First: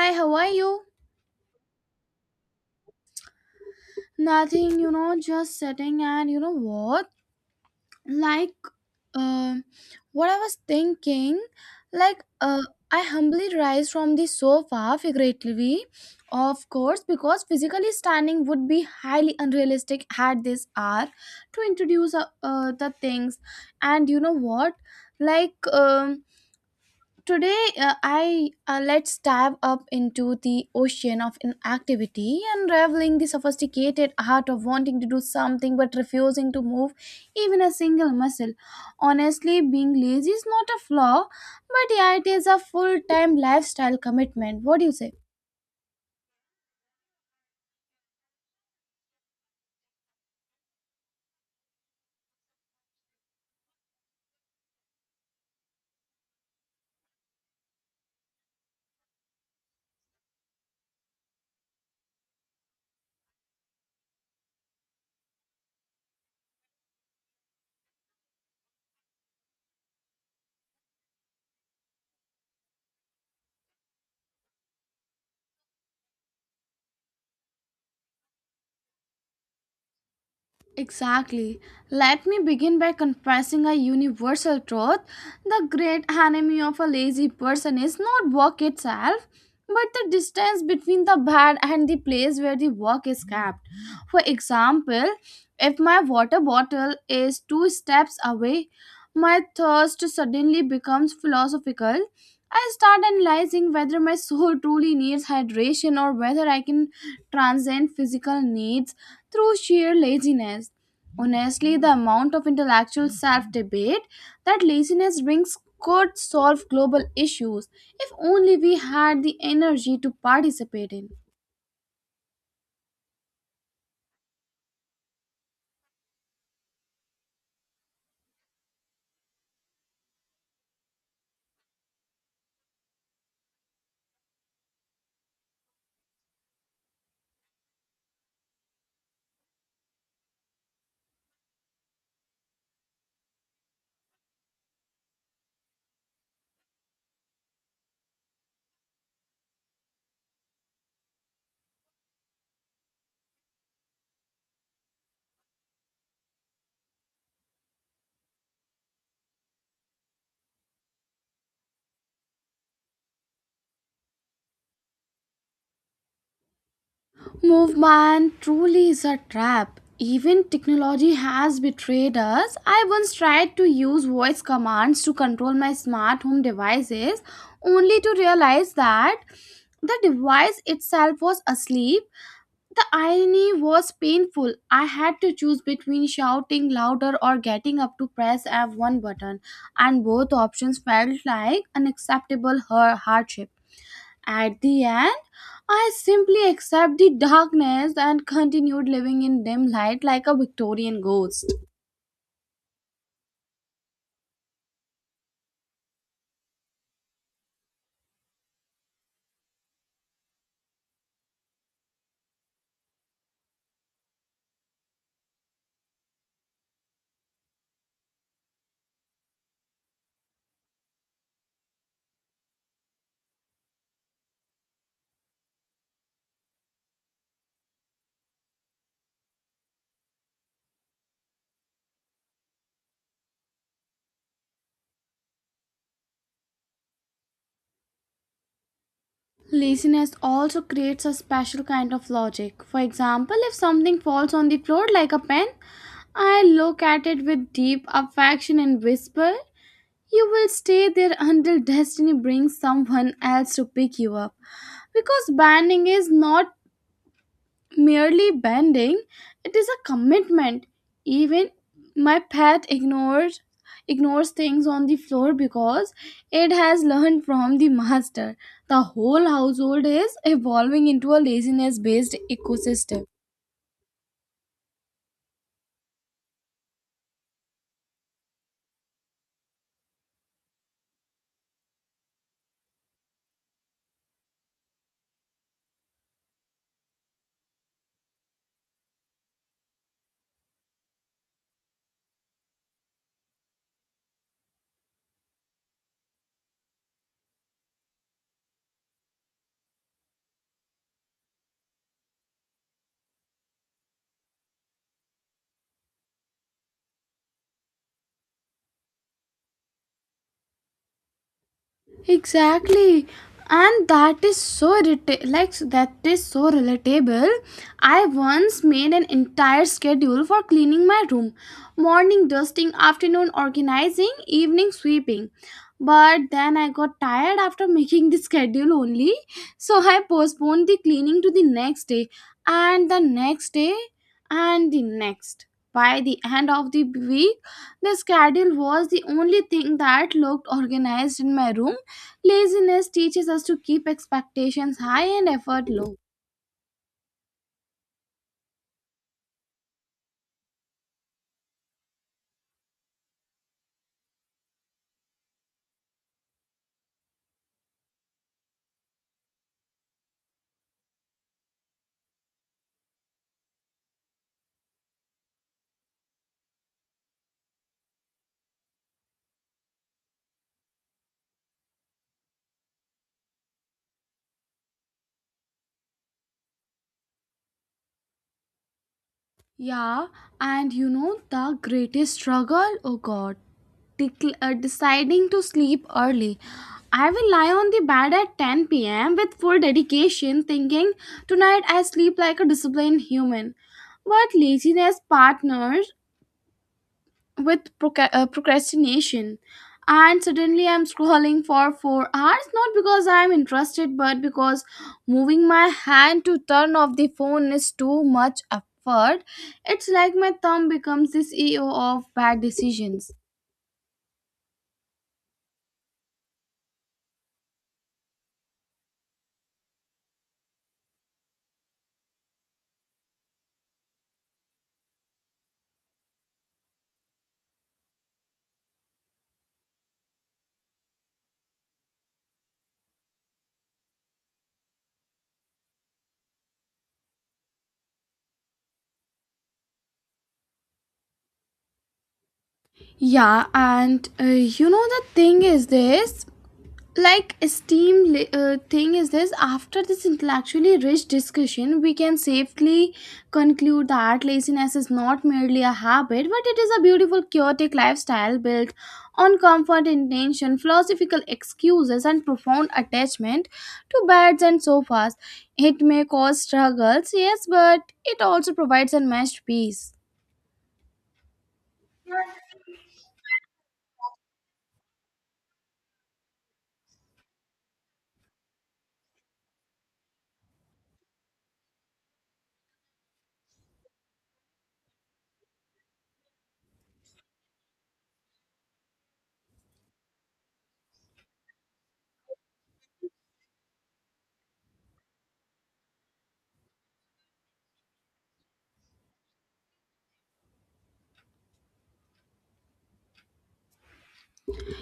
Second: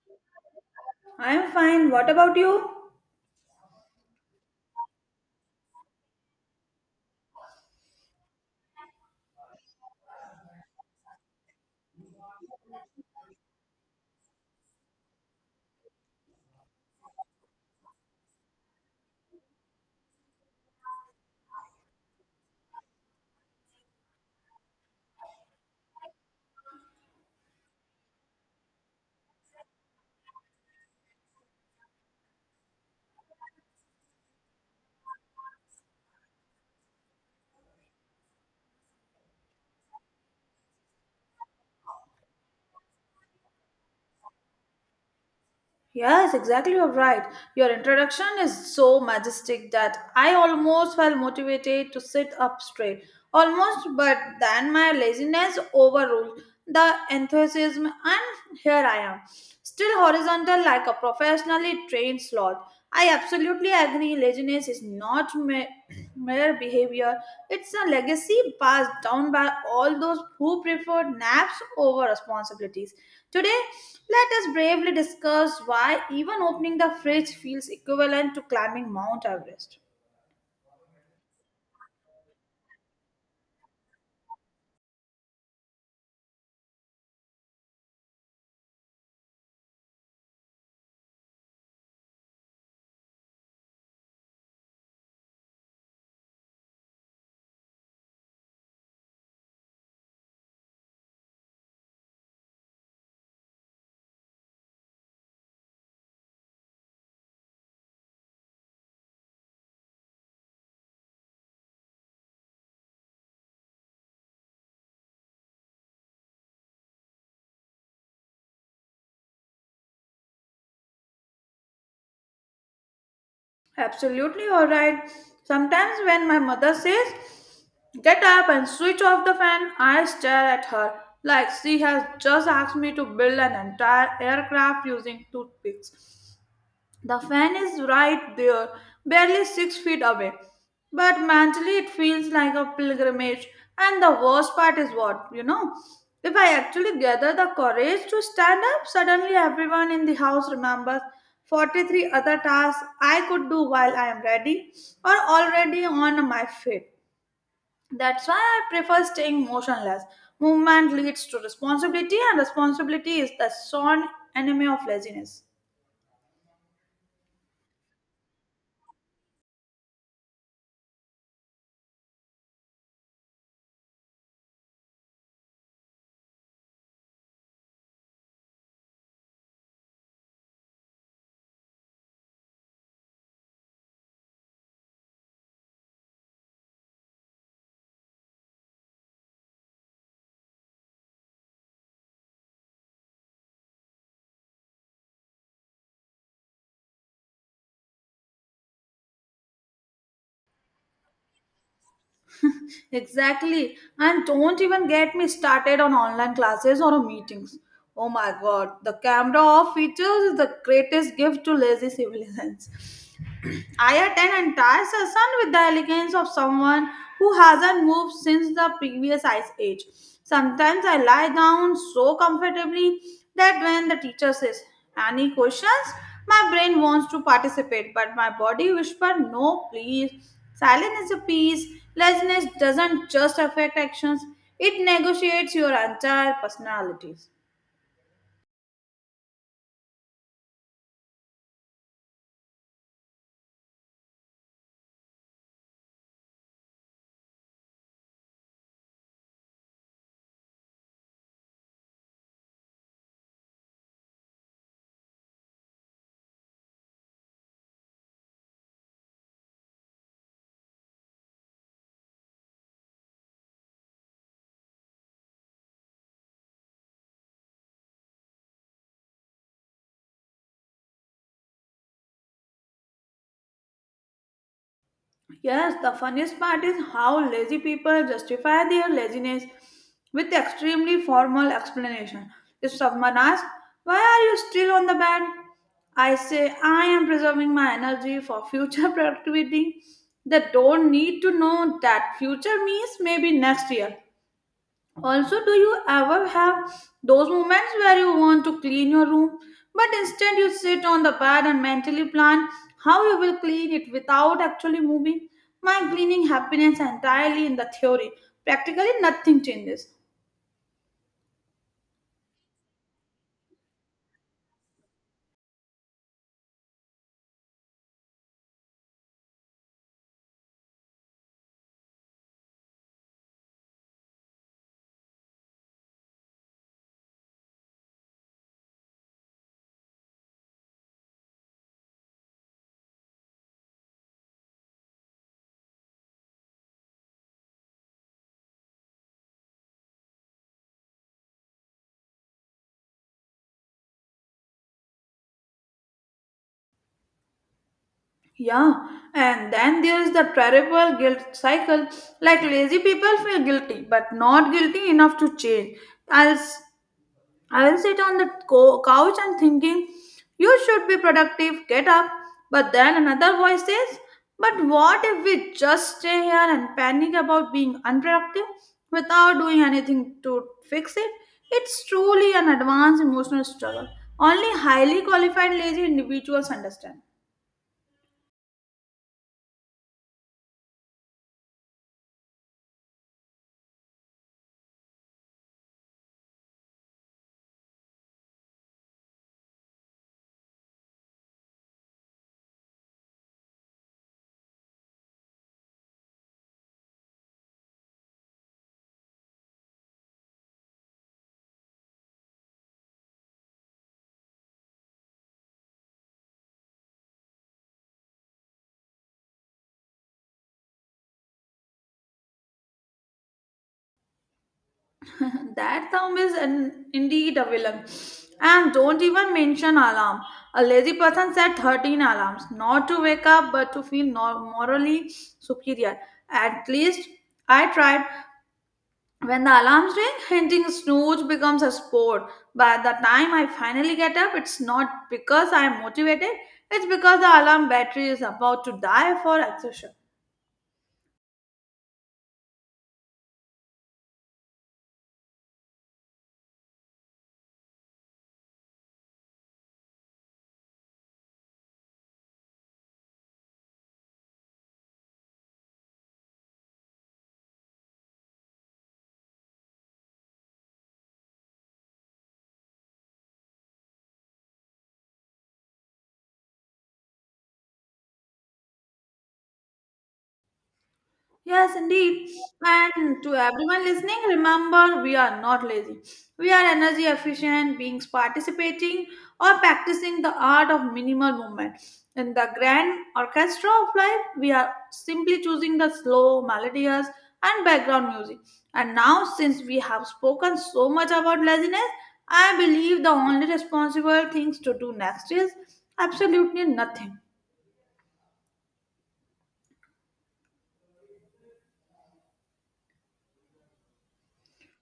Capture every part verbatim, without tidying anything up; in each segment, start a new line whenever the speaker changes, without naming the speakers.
Hi, how are you?
I am fine. What about you?
Nothing, you know, just sitting and you know what? Like, um, what I was thinking, like, uh, I humbly rise from the sofa, figuratively, of course, because physically standing would be highly unrealistic at this hour to introduce uh, uh, the things. And you know what? Like, um, today uh, I uh, let's dive up into the ocean of inactivity, unraveling the sophisticated art of wanting to do something but refusing to move even a single muscle. Honestly, being lazy is not a flaw, but yeah, it is a full-time lifestyle commitment. What do you say?
Yes, exactly. You're right. Your introduction is so majestic that I almost felt motivated to sit up straight. Almost, but then my laziness overruled the enthusiasm, and here I am, still horizontal like a professionally trained sloth. I absolutely agree. Laziness is not me. Mirror behavior. It's a legacy passed down by all those who preferred naps over responsibilities. Today, let us bravely discuss why even opening the fridge feels equivalent to climbing Mount Everest.
Exactly. Let me begin by confessing a universal truth. The great enemy of a lazy person is not work itself, but the distance between the bed and the place where the work is kept. For example, if my water bottle is two steps away, my thirst suddenly becomes philosophical. I start analyzing whether my soul truly needs hydration or whether I can transcend physical needs through sheer laziness. Honestly, the amount of intellectual self debate that laziness brings could solve global issues if only we had the energy to participate in.
Absolutely alright. Sometimes when my mother says, "Get up and switch off the fan," I stare at her like she has just asked me to build an entire aircraft using toothpicks. The fan is right there, barely six feet away, but mentally, it feels like a pilgrimage. And the worst part is what, you know? If I actually gather the courage to stand up, suddenly everyone in the house remembers forty-three other tasks I could do while I am ready or already on my feet. That's why I prefer staying motionless. Movement leads to responsibility, and responsibility is the sworn enemy of laziness.
Movement truly is a trap. Even technology has betrayed us. I once tried to use voice commands to control my smart home devices, only to realize that the device itself was asleep. The irony was painful. I had to choose between shouting louder or getting up to press F one button, and both options felt like unacceptable her- hardship. At the end, I simply accepted the darkness and continued living in dim light like a Victorian ghost.
Exactly. And don't even get me started on online classes or meetings. Oh my god, the camera off features is the greatest gift to lazy civilians. Ayat and entire session with the elegance of someone who hasn't moved since the previous ice age. Sometimes I lie down so comfortably that when the teacher says, "Any questions?" my brain wants to participate, but my body whispers, "No, please. Silence is a peace." Laziness doesn't just affect actions, it negotiates your entire personalities.
Laziness also creates a special kind of logic. For example, if something falls on the floor like a pen, I look at it with deep affection and whisper, "You will stay there until destiny brings someone else to pick you up." Because banding is not merely banding, it is a commitment. Even my pet ignores ignores things on the floor because it has learned from the master. The whole household is evolving into a laziness based ecosystem.
Yes, the funniest part is how lazy people justify their laziness with extremely formal explanation. If someone asks, "Why are you still on the bed?" I say, "I am preserving my energy for future productivity." They don't need to know that future means maybe next year. Also, do you ever have those moments where you want to clean your room, but instead you sit on the bed and mentally plan how you will clean it without actually moving? My cleaning happiness entirely in the theory. Practically nothing changes.
Exactly. And that is so irrita- like that is so relatable. I once made an entire schedule for cleaning my room. Morning dusting, afternoon organizing, evening sweeping. But then I got tired after making the schedule only. So I postponed the cleaning to the next day, and the next day, and the next. By the end of the week, the schedule was the only thing that looked organized in my room. Laziness teaches us to keep expectations high and effort low.
Yeah, and then there is the terrible guilt cycle. Like lazy people feel guilty, but not guilty enough to change. Else. I will sit on the co- couch and thinking, you should be productive, get up. But then another voice says, but what if we just stay here and panic about being unproductive without doing anything to fix it? It's truly an advanced emotional struggle. Only highly qualified lazy individuals understand.
Yeah, and you know the greatest struggle? Oh god, Decl- uh, deciding to sleep early. I will lie on the bed at ten p m with full dedication, thinking tonight I sleep like a disciplined human. But laziness partners with proca- uh, procrastination, and suddenly I'm scrolling for four hours, not because I'm interested but because moving my hand to turn off the phone is too much effort. It's like my thumb becomes the CEO of bad decisions.
That thumb is an, indeed a villain. And don't even mention alarm. A lazy person set thirteen alarms, not to wake up but to feel nor- morally superior. At least I tried. When the alarms ring, hinting snooze becomes a sport. By the time I finally get up, it's not because I'm motivated, it's because the alarm battery is about to die for exhaustion.
Yeah, and uh, you know, the thing is this, like esteem li- uh, thing is this, after this intellectually rich discussion we can safely conclude that laziness is not merely a habit, but it is a beautiful, chaotic lifestyle built on comfort, intention, philosophical excuses, and profound attachment to beds and sofas. It may cause struggles, yes, but it also provides unmatched peace.
Yes, indeed. And to everyone listening, remember we are not lazy. We are energy efficient beings participating or practicing the art of minimal movement. In the grand orchestra of life, we are simply choosing the slow, melodious, and background music. And now, since we have spoken so much about laziness, I believe the only responsible things to do next is absolutely nothing.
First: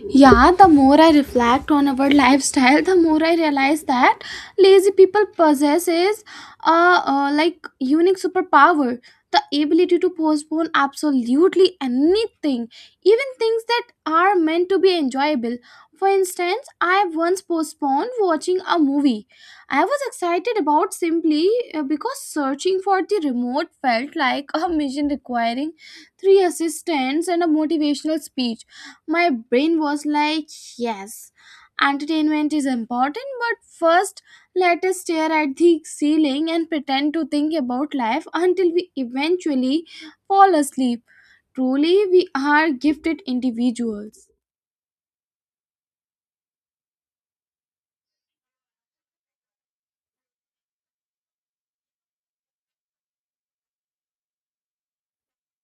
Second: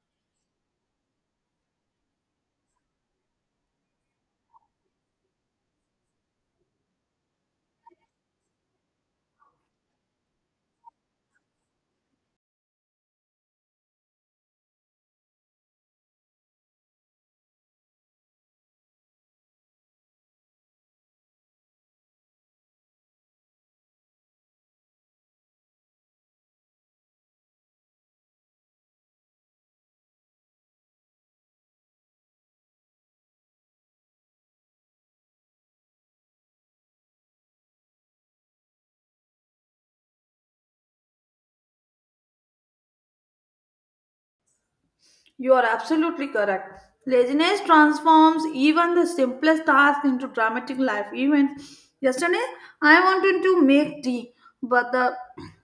Yeah, the more I reflect on our lifestyle, the more I realize that lazy people possesses a uh, like unique superpower, the ability to postpone absolutely anything, even things that are meant to be enjoyable. For instance, I once postponed watching a movie I was excited about simply uh, because searching for the remote felt like a mission requiring three assistants and a motivational speech. My brain was like, yes, entertainment is important, but first let us stare at the ceiling and pretend to think about life until we eventually fall asleep. Truly, we are gifted individuals.
You are absolutely correct. Laziness transforms even the simplest task into dramatic life events. Yesterday, I wanted to make tea, but the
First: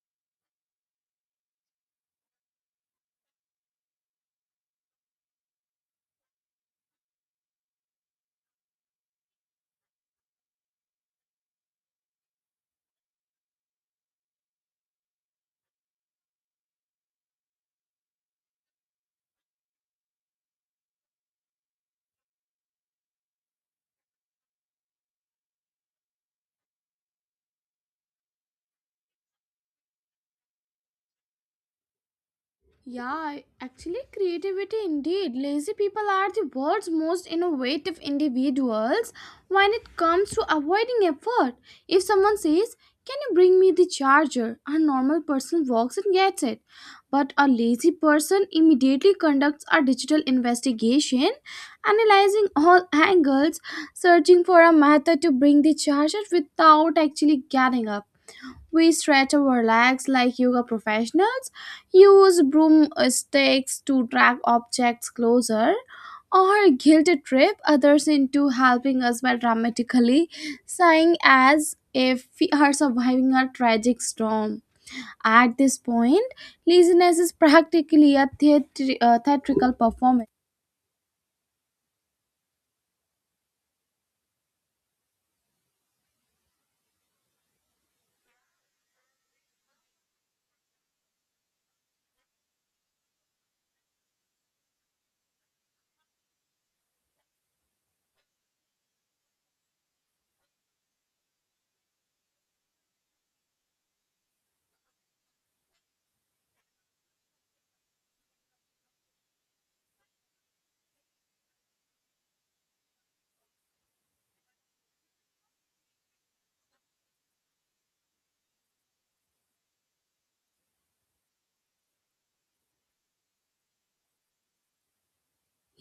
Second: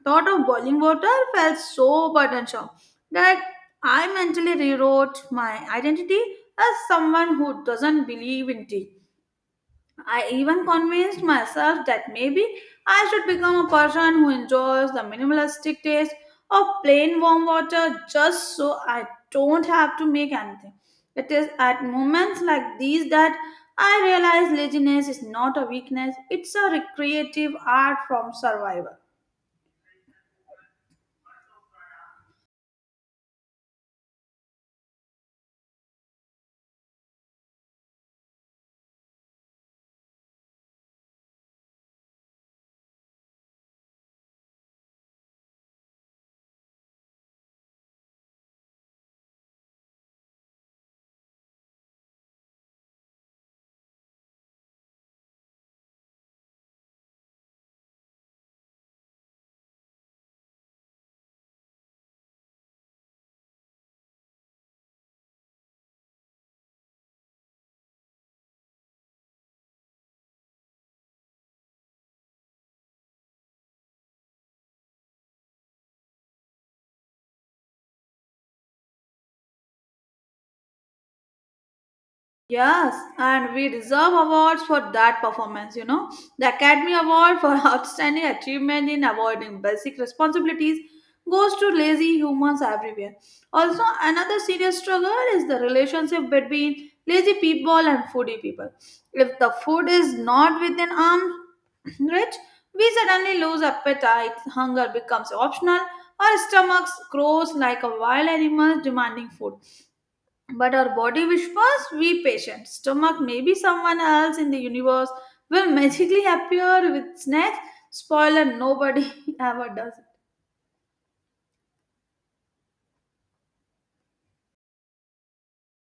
thought of boiling water felt so burdensome that I mentally rewrote my identity as someone who doesn't believe in tea. I even convinced myself that maybe I should become a person who enjoys the minimalistic taste of plain warm water just so I don't have to make anything. It is at moments like these that I realize laziness is not a weakness, it's a recreative art from survival.
Yeah, actually, creativity indeed. Lazy people are the world's most innovative individuals when it comes to avoiding effort. If someone says, "Can you bring me the charger?" a normal person walks and gets it. But a lazy person immediately conducts a digital investigation, analyzing all angles, searching for a method to bring the charger without actually getting up. We stretch our legs like yoga professionals, use broomsticks to drag objects closer, or guilt trip others into helping us by dramatically sighing as if we are surviving a tragic storm. At this point, laziness is practically a theatri- uh, theatrical performance.
Yes, and we deserve awards for that performance, you know. The Academy Award for Outstanding Achievement in Avoiding Basic Responsibilities goes to lazy humans everywhere. Also, another serious struggle is the relationship between lazy people and foodie people. If the food is not within arm's reach, we suddenly lose appetite, hunger becomes optional, our stomachs grows like a wild animal demanding food. But our body whispers, we patient. Stomach, maybe someone else in the universe will magically appear with snacks. Spoiler, nobody ever does.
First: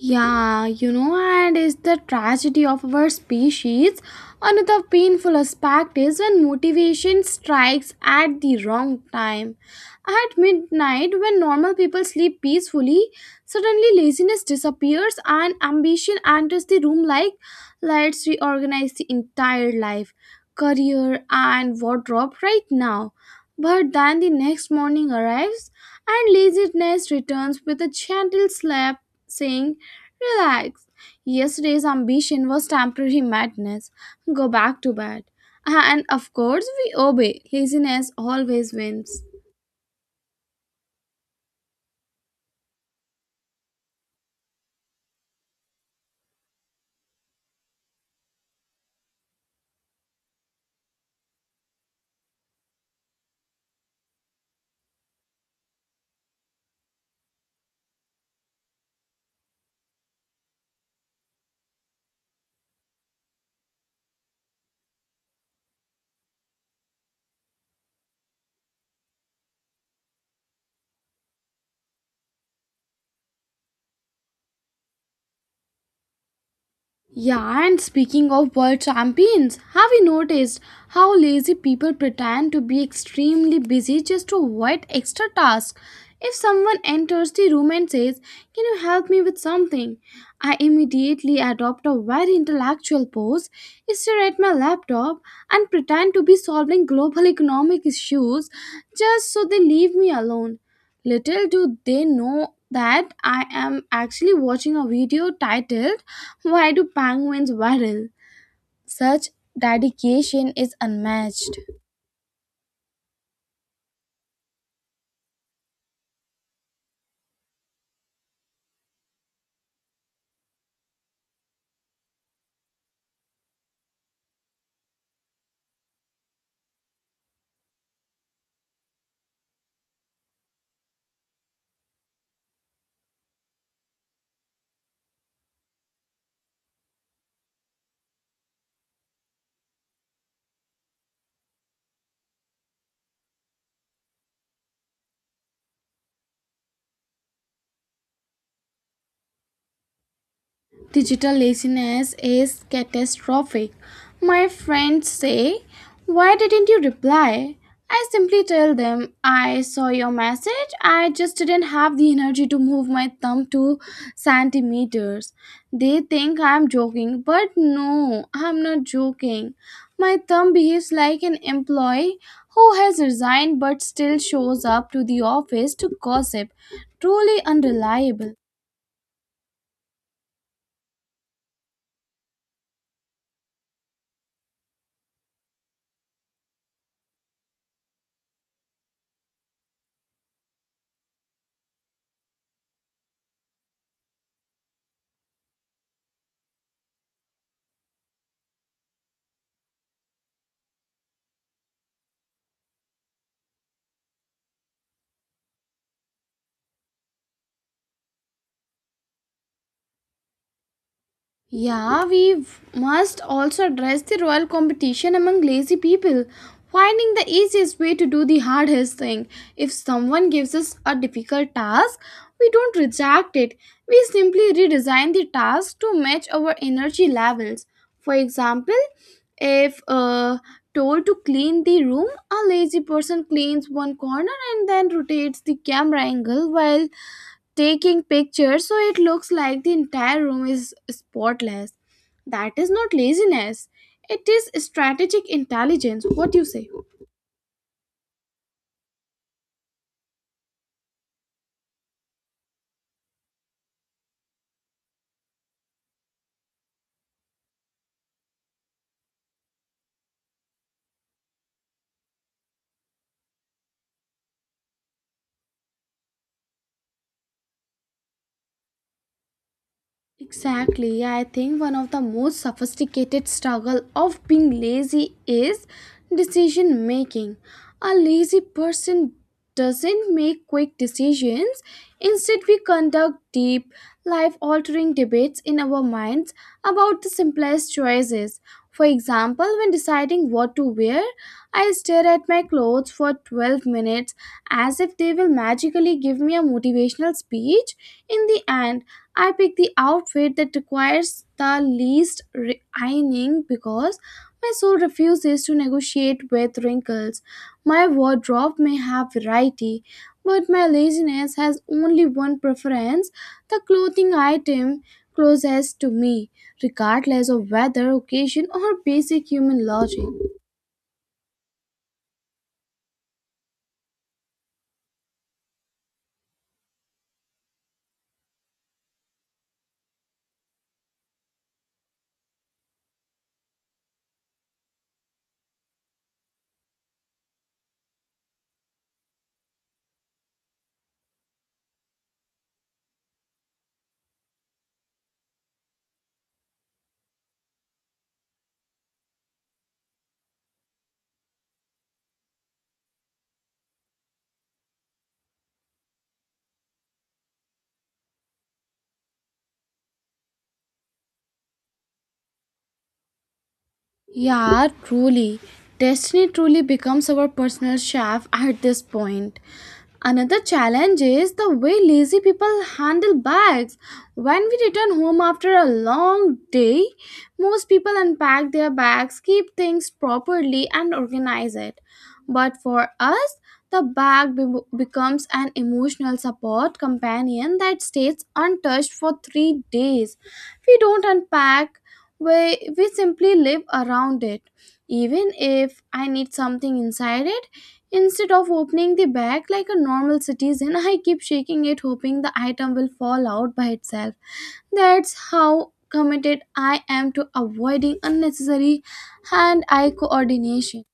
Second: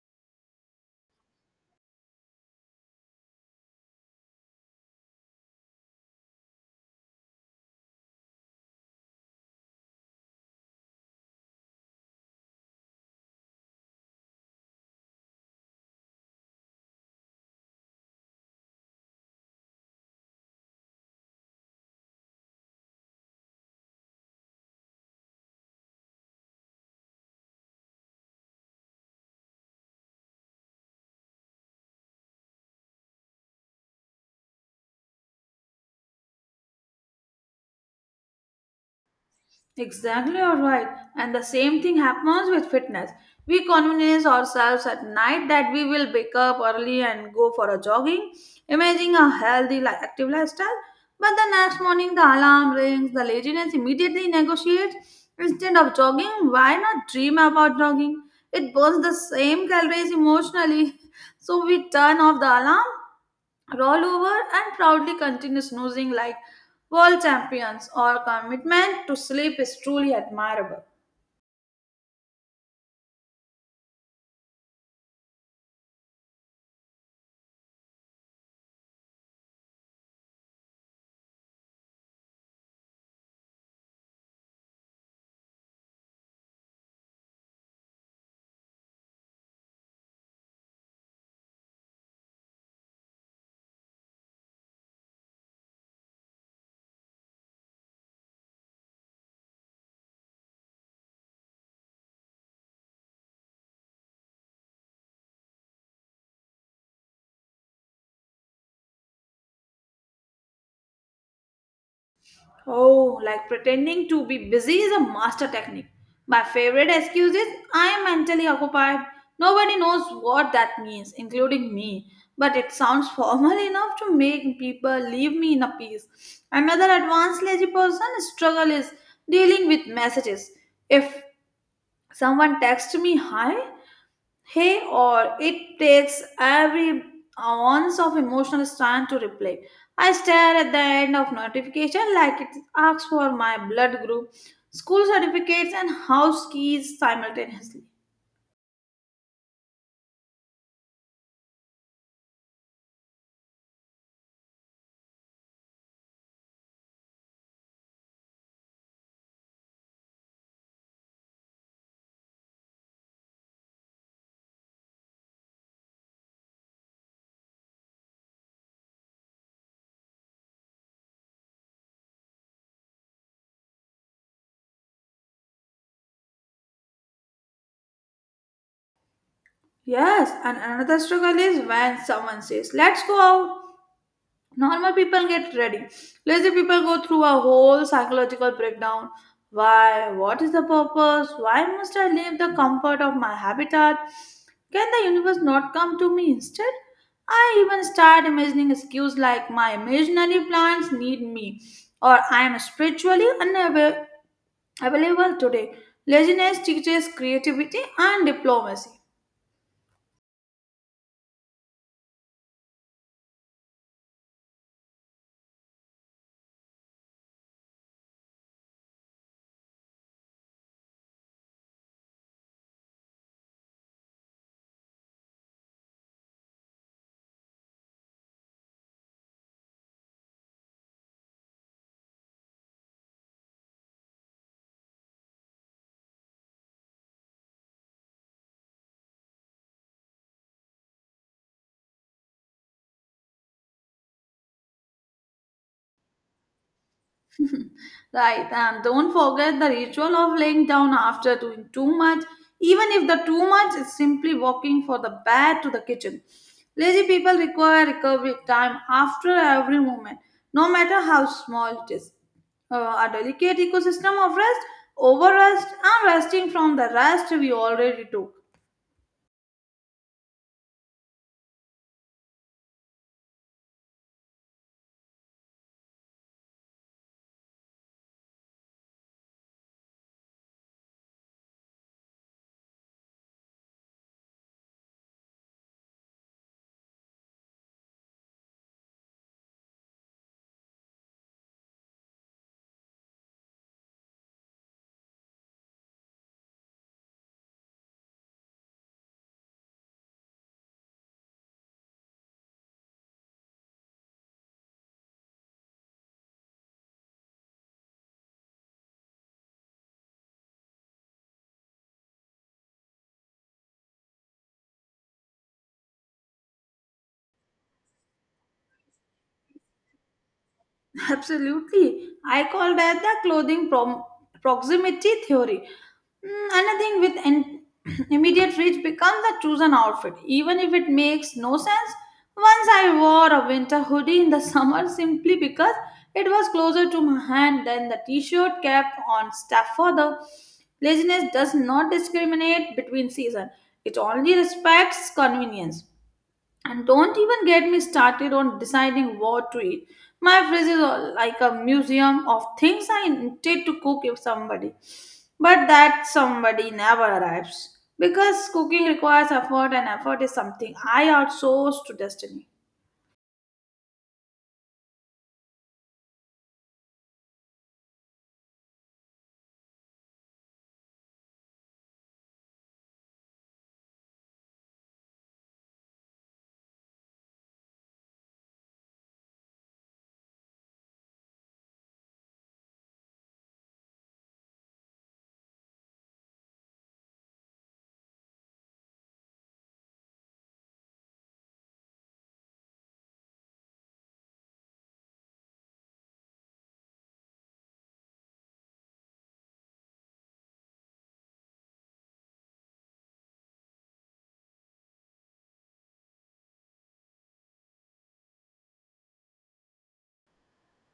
Yeah, you know, and it's the tragedy of our species. Another painful aspect is when motivation strikes at the wrong time. At midnight, when normal people sleep peacefully, suddenly laziness disappears and ambition enters the room like, let's reorganize the entire life, career, and wardrobe right now. But then the next morning arrives and laziness returns with a gentle slap, saying, "Relax. Yesterday's ambition was temporary madness. Go back to bed." Uh, And of course, we obey. Laziness always wins.
Exactly, you're right. And the same thing happens with fitness. We convince ourselves at night that we will wake up early and go for a jogging, imagining a healthy, li- active lifestyle. But the next morning, the alarm rings, the laziness immediately negotiates. Instead of jogging, why not dream about jogging? It burns the same calories emotionally. So we turn off the alarm, roll over and proudly continue snoozing like world champions. Our commitment to sleep is truly admirable.
Yeah, and speaking of world champions, have you noticed how lazy people pretend to be extremely busy just to avoid extra tasks? If someone enters the room and says, "Can you help me with something?" I immediately adopt a very intellectual pose, stare at my laptop, and pretend to be solving global economic issues just so they leave me alone. Little do they know that I am actually watching a video titled, "Why do penguins waddle?" Such dedication is unmatched.
Oh, like pretending to be busy is a master technique. My favorite excuse is I am mentally occupied. Nobody knows what that means, including me. But it sounds formal enough to make people leave me in a peace. Another advanced lazy person struggle is dealing with messages. If someone texts me hi, Hey, or it takes every ounce of emotional strength to reply. I stare at the end of notification like it asks for my blood group, school certificates, and house keys simultaneously.
Digital laziness is catastrophic. My friends say, "Why didn't you reply?" I simply tell them, I saw your message, I just didn't have the energy to move my thumb two centimeters. They think I'm joking, but no, I'm not joking. My thumb behaves like an employee who has resigned but still shows up to the office to gossip. Truly unreliable.
Yes, and another struggle is when someone says, "Let's go out." Normal people get ready, lazy people go through a whole psychological breakdown. Why, what is the purpose, why must I leave the comfort of my habitat? Can the universe not come to me instead? I even start imagining excuses like my imaginary plants need me or I am spiritually unavailable today. Laziness teaches creativity and diplomacy.
Yeah, we must also address the royal competition among lazy people: finding the easiest way to do the hardest thing. If someone gives us a difficult task, we don't reject it. We simply redesign the task to match our energy levels. For example, if uh, told to clean the room, a lazy person cleans one corner and then rotates the camera angle while taking pictures so it looks like the entire room is spotless. That is not laziness, it is strategic intelligence. What do you say?
Right, and don't forget the ritual of laying down after doing too much. Even if the too much is simply walking from the bed to the kitchen. Lazy people require recovery time after every movement, no matter how small it is. Uh, a delicate ecosystem of rest, overrest, and resting from the rest we already do.
Exactly. Yeah, I think one of the most sophisticated struggle of being lazy is decision making. A lazy person doesn't make quick decisions. Instead, we conduct deep, life altering debates in our minds about the simplest choices. For example, when deciding what to wear, I stare at my clothes for twelve minutes as if they will magically give me a motivational speech in the end. I pick the outfit that requires the least re- ironing because my soul refuses to negotiate with wrinkles. My wardrobe may have variety, but my laziness has only one preference: the clothing item closest to me, regardless of weather, occasion, or basic human logic.
Absolutely. I call that the clothing prom- proximity theory. Mm, another thing with an immediate reach becomes the chosen outfit, even if it makes no sense. Once I wore a winter hoodie in the summer simply because it was closer to my hand than the t shirt kept on staff further. Laziness does not discriminate between seasons, it only respects convenience. And don't even get me started on deciding what to eat. My fridge is all like a museum of things I intend to cook if somebody. But that somebody never arrives, because cooking requires effort, and effort is something I outsource to destiny.
Yeah, truly. Destiny truly becomes our personal chef at this point. Another challenge is the way lazy people handle bags. When we return home after a long day, most people unpack their bags, keep things properly, and organize it. But for us, the bag be- becomes an emotional support companion that stays untouched for three days. We don't unpack we, we simply live around it. Even if I need something inside it, instead of opening the bag like a normal citizen, I keep shaking it, hoping the item will fall out by itself. That's how committed I am to avoiding unnecessary hand eye coordination.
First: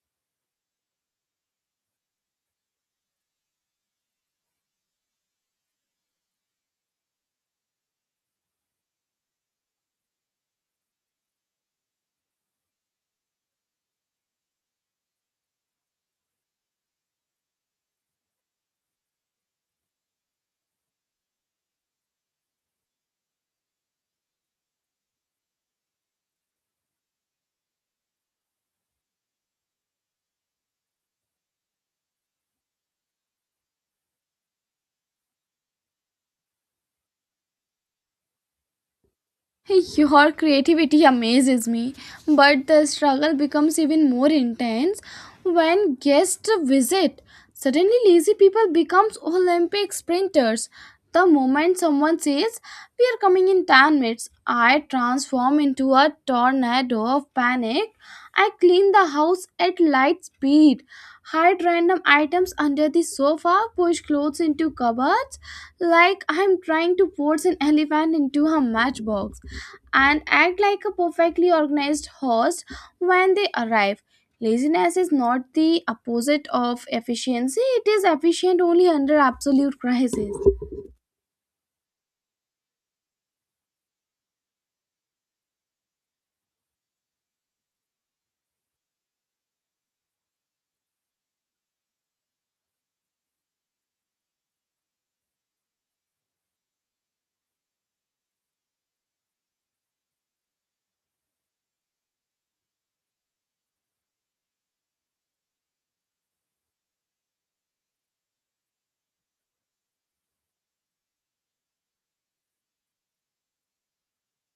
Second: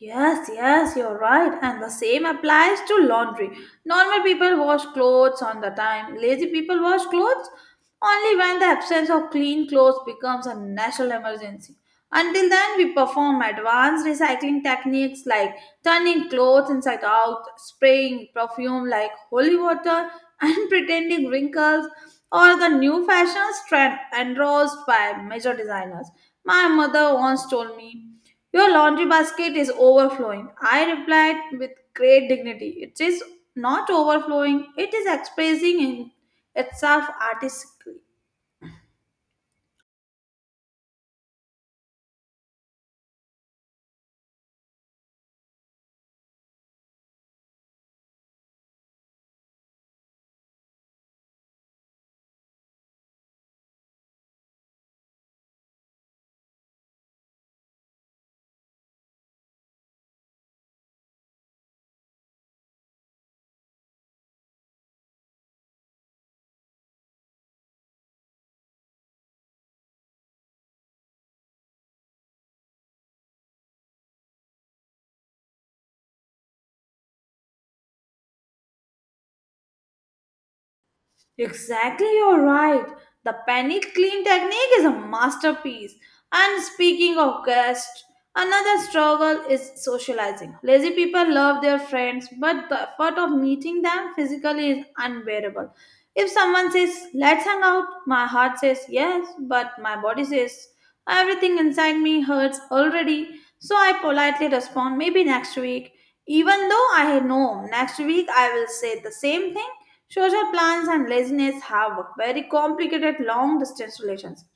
Yes, yes, you're right. And the same applies to laundry. Normal people wash clothes on the time. Lazy people wash clothes only when the absence of clean clothes becomes a national emergency. Until then, we perform advanced recycling techniques like turning clothes inside out, spraying perfume like holy water, and pretending wrinkles or the new fashions trend endorsed by major designers. My mother once told me, "Your laundry basket is overflowing." I replied with great dignity, "It is not overflowing, it is expressing in itself artistically."
Your creativity amazes me, but the struggle becomes even more intense when guests visit. Suddenly, lazy people becomes Olympic sprinters. The moment someone says, "We are coming in ten minutes," I transform into a tornado of panic. I clean the house at light speed, hide random items under the sofa, push clothes into cupboards like I'm trying to force an elephant into a matchbox, and act like a perfectly organized host when they arrive. Laziness is not the opposite of efficiency, it is efficient only under absolute crisis.
Exactly, you're right. The penny clean technique is a masterpiece. And speaking of guests, another struggle is socializing. Lazy people love their friends, but the effort of meeting them physically is unbearable. If someone says, "Let's hang out," my heart says yes, but my body says, "Everything inside me hurts already." So I politely respond, "Maybe next week." Even though I know next week I will say the same thing. Social plans and laziness have very complicated long distance relations.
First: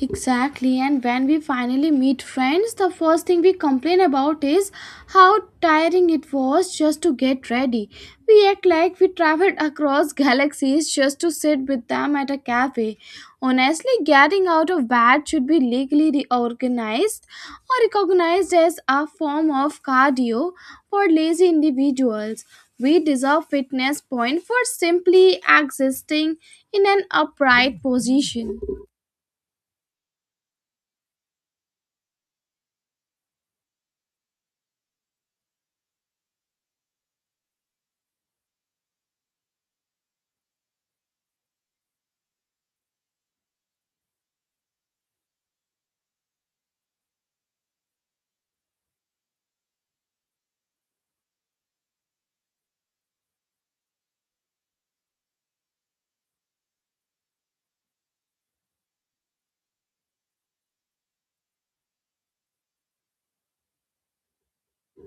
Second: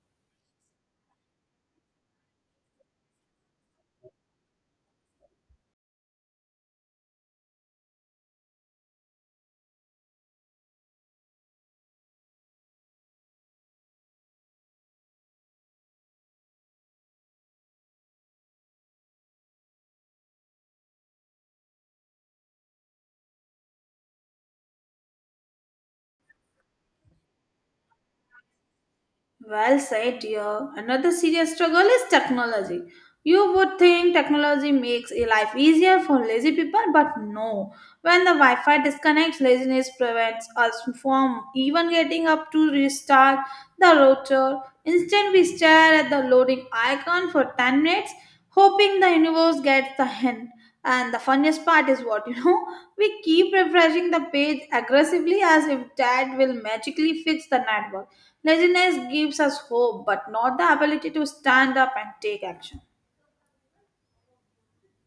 Exactly, and when we finally meet friends, the first thing we complain about is how tiring it was just to get ready. We act like we traveled across galaxies just to sit with them at a cafe. Honestly, getting out of bed should be legally reorganized or recognized as a form of cardio for lazy individuals. We deserve fitness point for simply existing in an upright position.
Well said, dear. Another serious struggle is technology. You would think technology makes a life easier for lazy people, but no. When the Wi Fi disconnects, laziness prevents us from even getting up to restart the router. Instead, we stare at the loading icon for ten minutes, hoping the universe gets the hint. And the funniest part is what you know, we keep refreshing the page aggressively as if that will magically fix the network. Laziness gives us hope, but not the ability to stand up and take action.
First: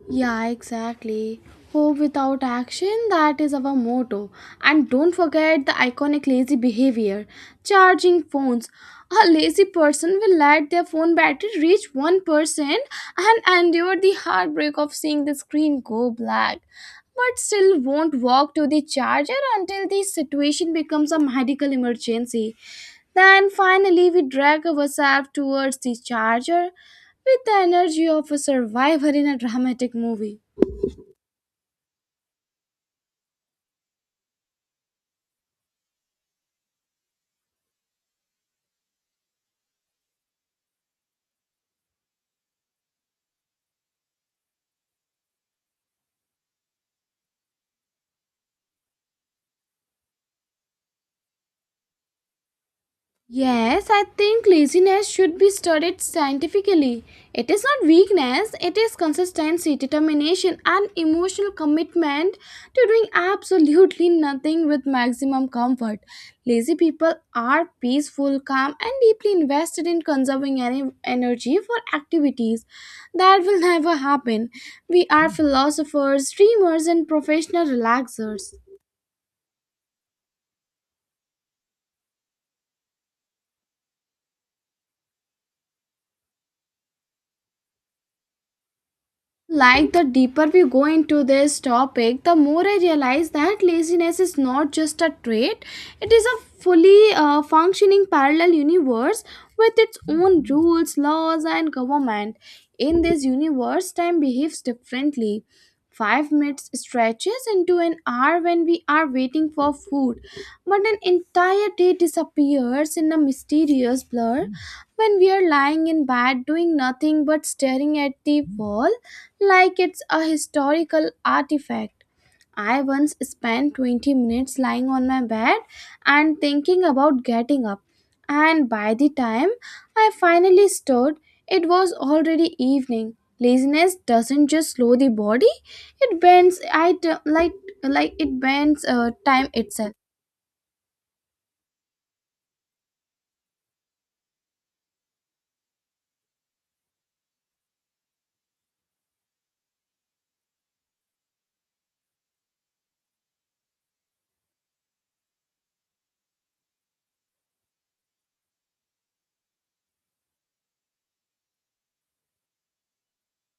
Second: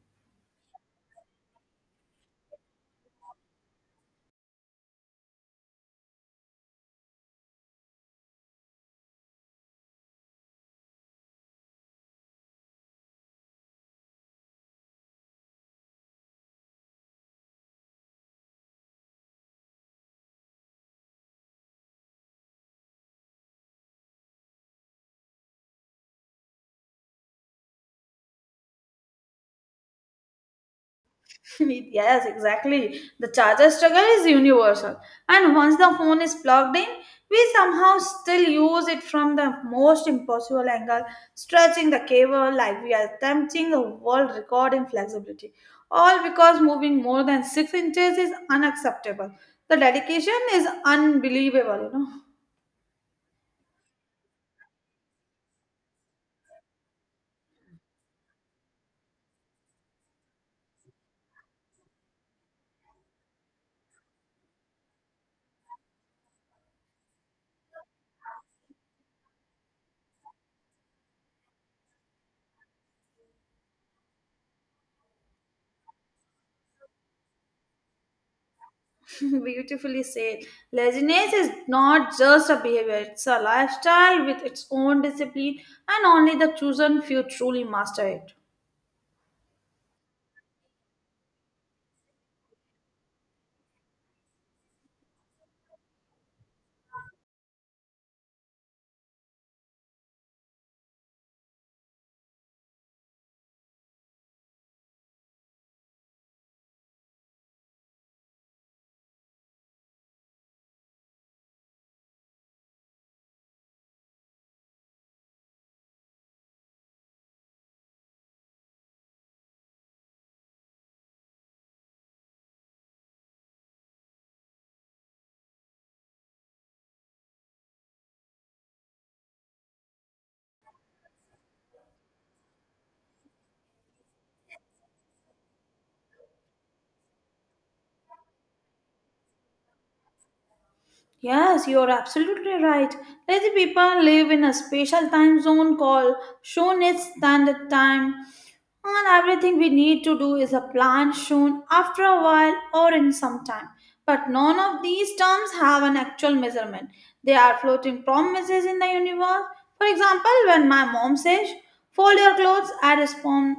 Yeah, exactly. Hope without action, that is our motto. And don't forget the iconic lazy behavior: charging phones. A lazy person will let their phone battery reach one percent and endure the heartbreak of seeing the screen go black, but still won't walk to the charger until the situation becomes a medical emergency. Then finally, we drag ourselves towards the charger with the energy of a survivor in a dramatic movie.
Yes, exactly. The charger struggle is universal, and once the phone is plugged in, we somehow still use it from the most impossible angle, stretching the cable like we are attempting a world record in flexibility. All because moving more than six inches is unacceptable. The dedication is unbelievable, you know.
Yes, I think laziness should be studied scientifically. It is not weakness, it is consistency, determination, and emotional commitment to doing absolutely nothing with maximum comfort. Lazy people are peaceful, calm, and deeply invested in conserving any energy for activities that will never happen. We are philosophers, dreamers, and professional relaxers.
Beautifully said. Laziness is not just a behavior, it's a lifestyle with its own discipline, and only the chosen few truly master it.
Like the deeper we go into this topic, the more I realize that laziness is not just a trait, it is a fully uh, functioning parallel universe with its own rules, laws, and government. In this universe, time behaves differently. Five minutes stretches into an hour when we are waiting for food, but an entire day disappears in a mysterious blur when we are lying in bed doing nothing but staring at the wall like it's a historical artifact. I once spent twenty minutes lying on my bed and thinking about getting up, and by the time I finally stood, it was already evening. Laziness doesn't just slow the body; it bends. I t- like like it bends uh, time itself.
Yes, you're absolutely right. Let the people live in a special time zone called Shonen Standard Time. And everything we need to do is a plan shown after a while or in some time. But none of these terms have an actual measurement. They are floating promises in the universe. For example, when my mom says, "Fold your clothes," I respond,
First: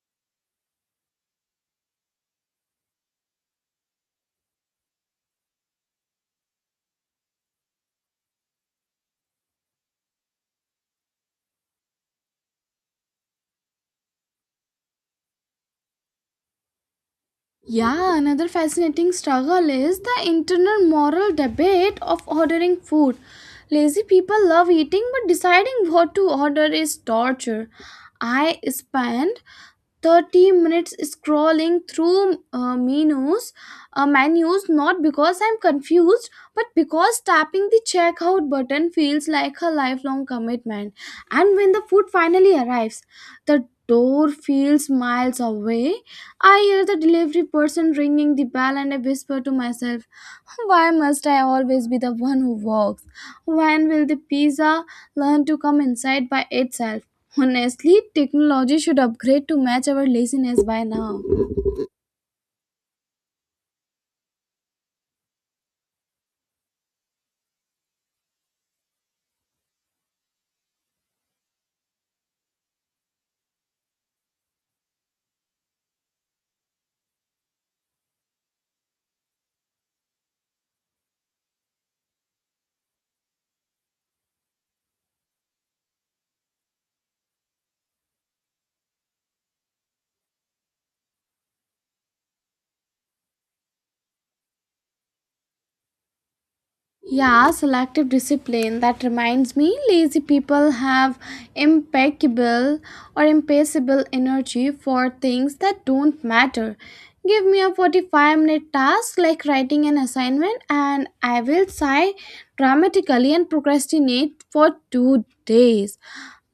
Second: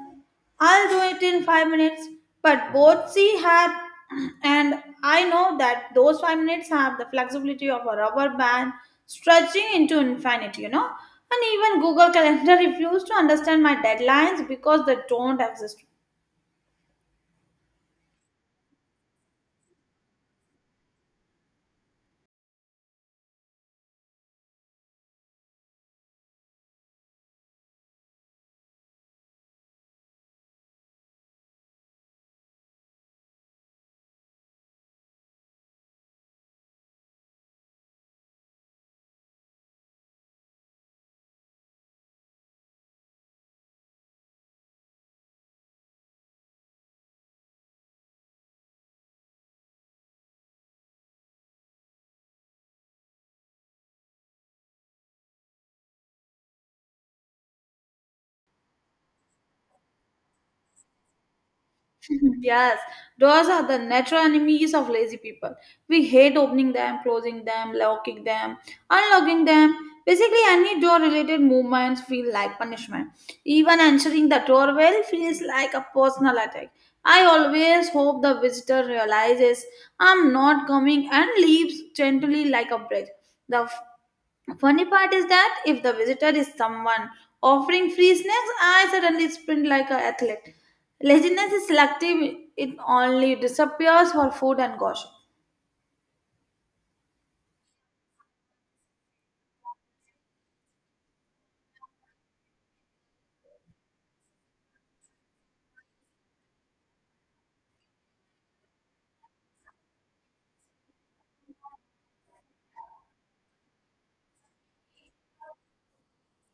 "I'll do it in five minutes." But both she had, and I know that those five minutes have the flexibility of a rubber band stretching into infinity, you know. And even Google Calendar refused to understand my deadlines because they don't exist.
Yeah, another fascinating struggle is the internal moral debate of ordering food. Lazy people love eating, but deciding what to order is torture. I spent thirty minutes scrolling through uh, menus uh, menus, not because I'm confused, but because tapping the checkout button feels like a lifelong commitment. And when the food finally arrives, the door feels miles away. I hear the delivery person ringing the bell and I whisper to myself, why must I always be the one who walks? When will the pizza learn to come inside by itself? Honestly, technology should upgrade to match our laziness by now.
Yes, doors are the natural enemies of lazy people. We hate opening them, closing them, locking them, unlocking them. Basically, any door related movements feel like punishment. Even answering the doorbell feels like a personal attack. I always hope the visitor realizes I'm not coming and leaves gently like a breath. The funny part is that if the visitor is someone offering free snacks, I suddenly sprint like an athlete. Laziness is selective, it only disappears for food and gossip.
Yeah, selective discipline. That reminds me, lazy people have impeccable or impassable energy for things that don't matter. Give me a forty-five minute task like writing an assignment, and I will sigh dramatically and procrastinate for two days.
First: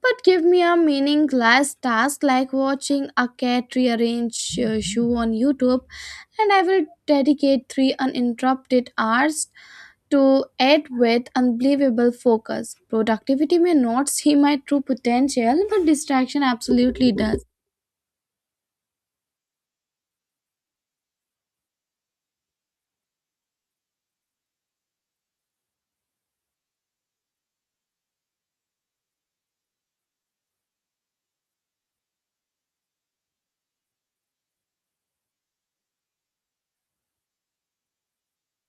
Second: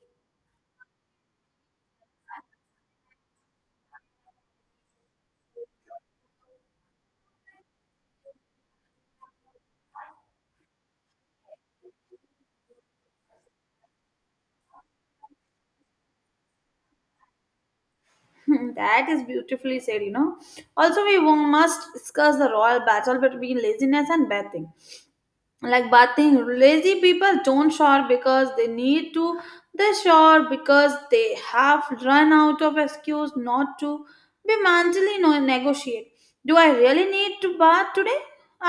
But give me a meaningless task like watching a cat rearrange a shoe on YouTube, and I will dedicate three uninterrupted hours to it with unbelievable focus. Productivity may not see my true potential, but distraction absolutely does.
That is beautifully said, you know. Also, we wo- must discuss the royal battle between laziness and bathing. Like bathing, lazy people don't shower because they need to, they shower because they have run out of excuse not to. Be mentally no- negotiate. Do I really need to bath today?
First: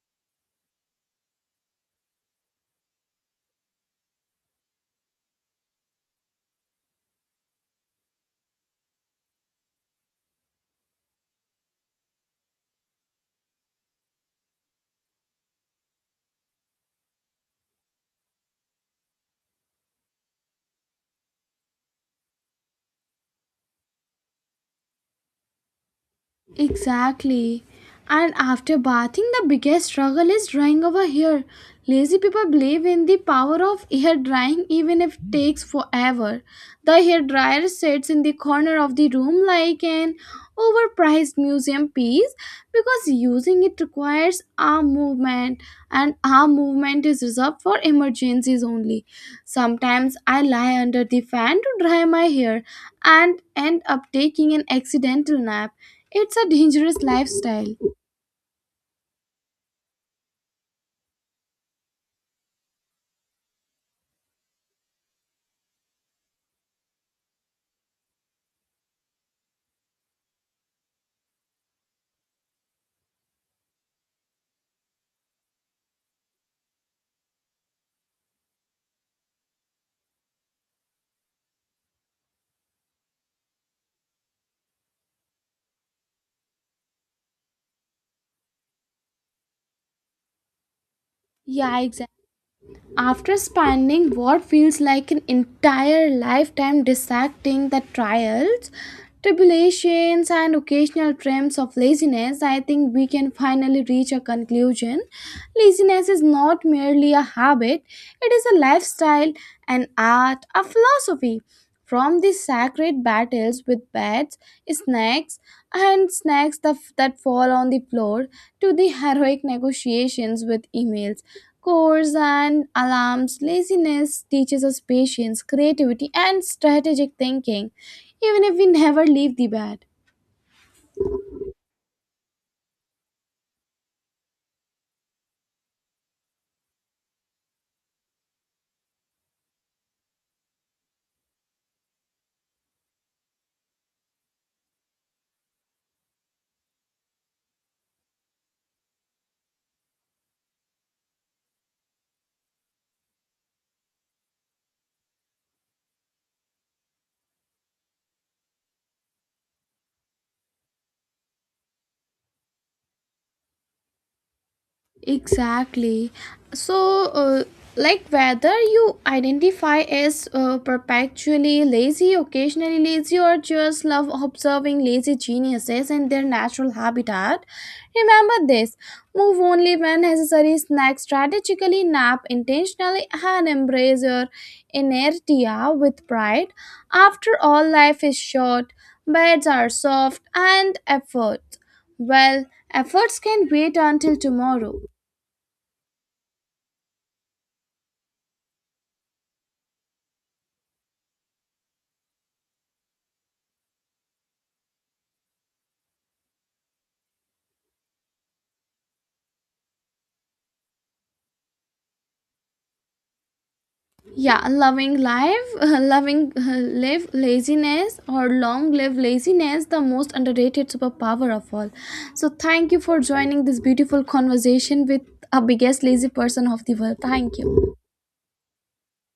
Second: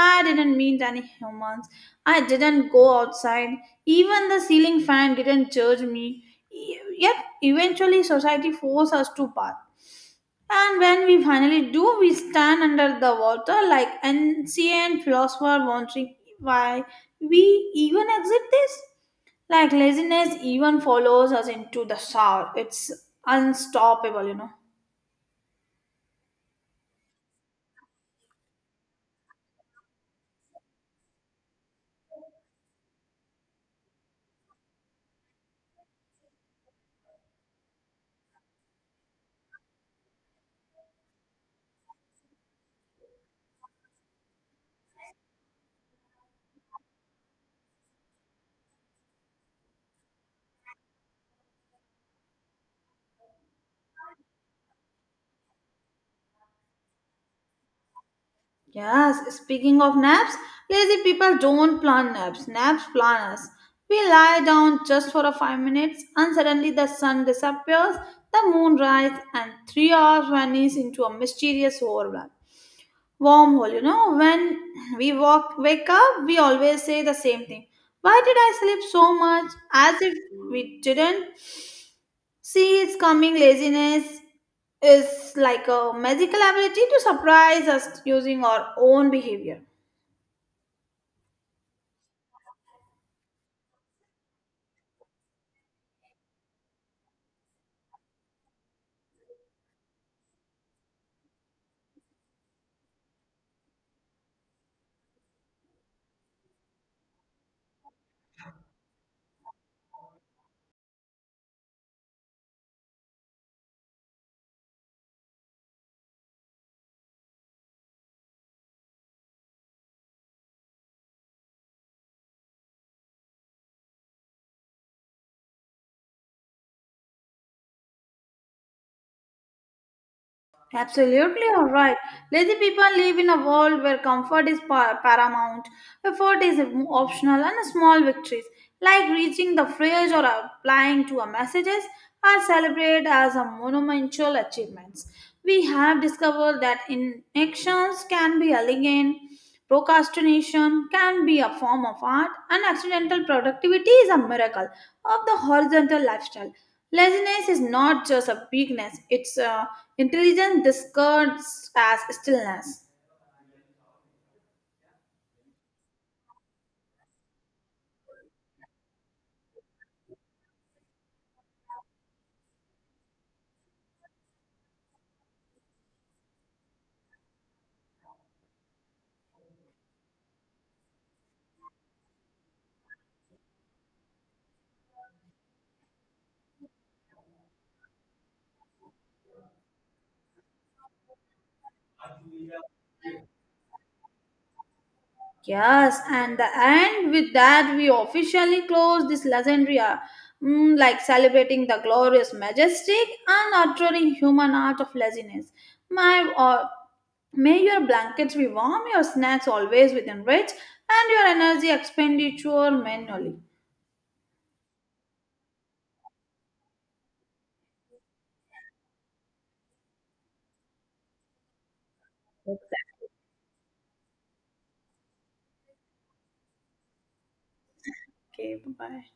I didn't meet any humans, I didn't go outside, even the ceiling fan didn't judge me. E- yet eventually society forced us to bath, and when we finally do, we stand under the water like ancient philosopher wondering why we even exit this. Like laziness even follows us into the shower. It's unstoppable, you know.
Exactly. And after bathing, the biggest struggle is drying our hair. Lazy people believe in the power of hair drying even if it takes forever. The hair dryer sits in the corner of the room like an overpriced museum piece, because using it requires arm movement and arm movement is reserved for emergencies only. Sometimes I lie under the fan to dry my hair and end up taking an accidental nap. It's a dangerous lifestyle.
Yes, speaking of naps, lazy people don't plan naps. Naps plan us. We lie down just for a five minutes and suddenly the sun disappears, the moon rises, and three hours vanish into a mysterious overlap. Wormhole, you know. When we walk wake up we always say the same thing, why did I sleep so much, as if we didn't see it's coming. Laziness is like a magical ability to surprise us using our own behavior.
Yeah, exactly. After spending what feels like an entire lifetime dissecting the trials, tribulations, and occasional triumphs of laziness, I think we can finally reach a conclusion. Laziness is not merely a habit, it is a lifestyle, an art, a philosophy. From the sacred battles with beds, snacks, and snacks that that fall on the floor, to the heroic negotiations with emails, chores and alarms, laziness teaches us patience, creativity, and strategic thinking, even if we never leave the bed.
Absolutely all right. Lazy people live in a world where comfort is pa- paramount, effort is optional, and small victories like reaching the phrase or applying to a messages are celebrated as a monumental achievements. We have discovered that inactions can be elegant, procrastination can be a form of art, and accidental productivity is a miracle of the horizontal lifestyle. Laziness is not just a weakness, it's uh, intelligence disguised as stillness.
Exactly. So, uh, like whether you identify as uh, perpetually lazy, occasionally lazy, or just love observing lazy geniuses in their natural habitat, remember this: move only when necessary, snack strategically, nap intentionally, and embrace your inertia with pride. After all, life is short, beds are soft, and effort, well, efforts can wait until tomorrow.
Yes, and the end with that, we officially close this legendary hour, mm, like celebrating the glorious, majestic, and utterly human art of laziness. My, uh, may your blankets be warm, your snacks always within reach, and your energy expenditure manually.
Yeah, loving life, loving uh, live laziness or long live laziness, the most underrated superpower of all. So thank you for joining this beautiful conversation with a biggest lazy person of the world. Thank you.
Okay, bye bye.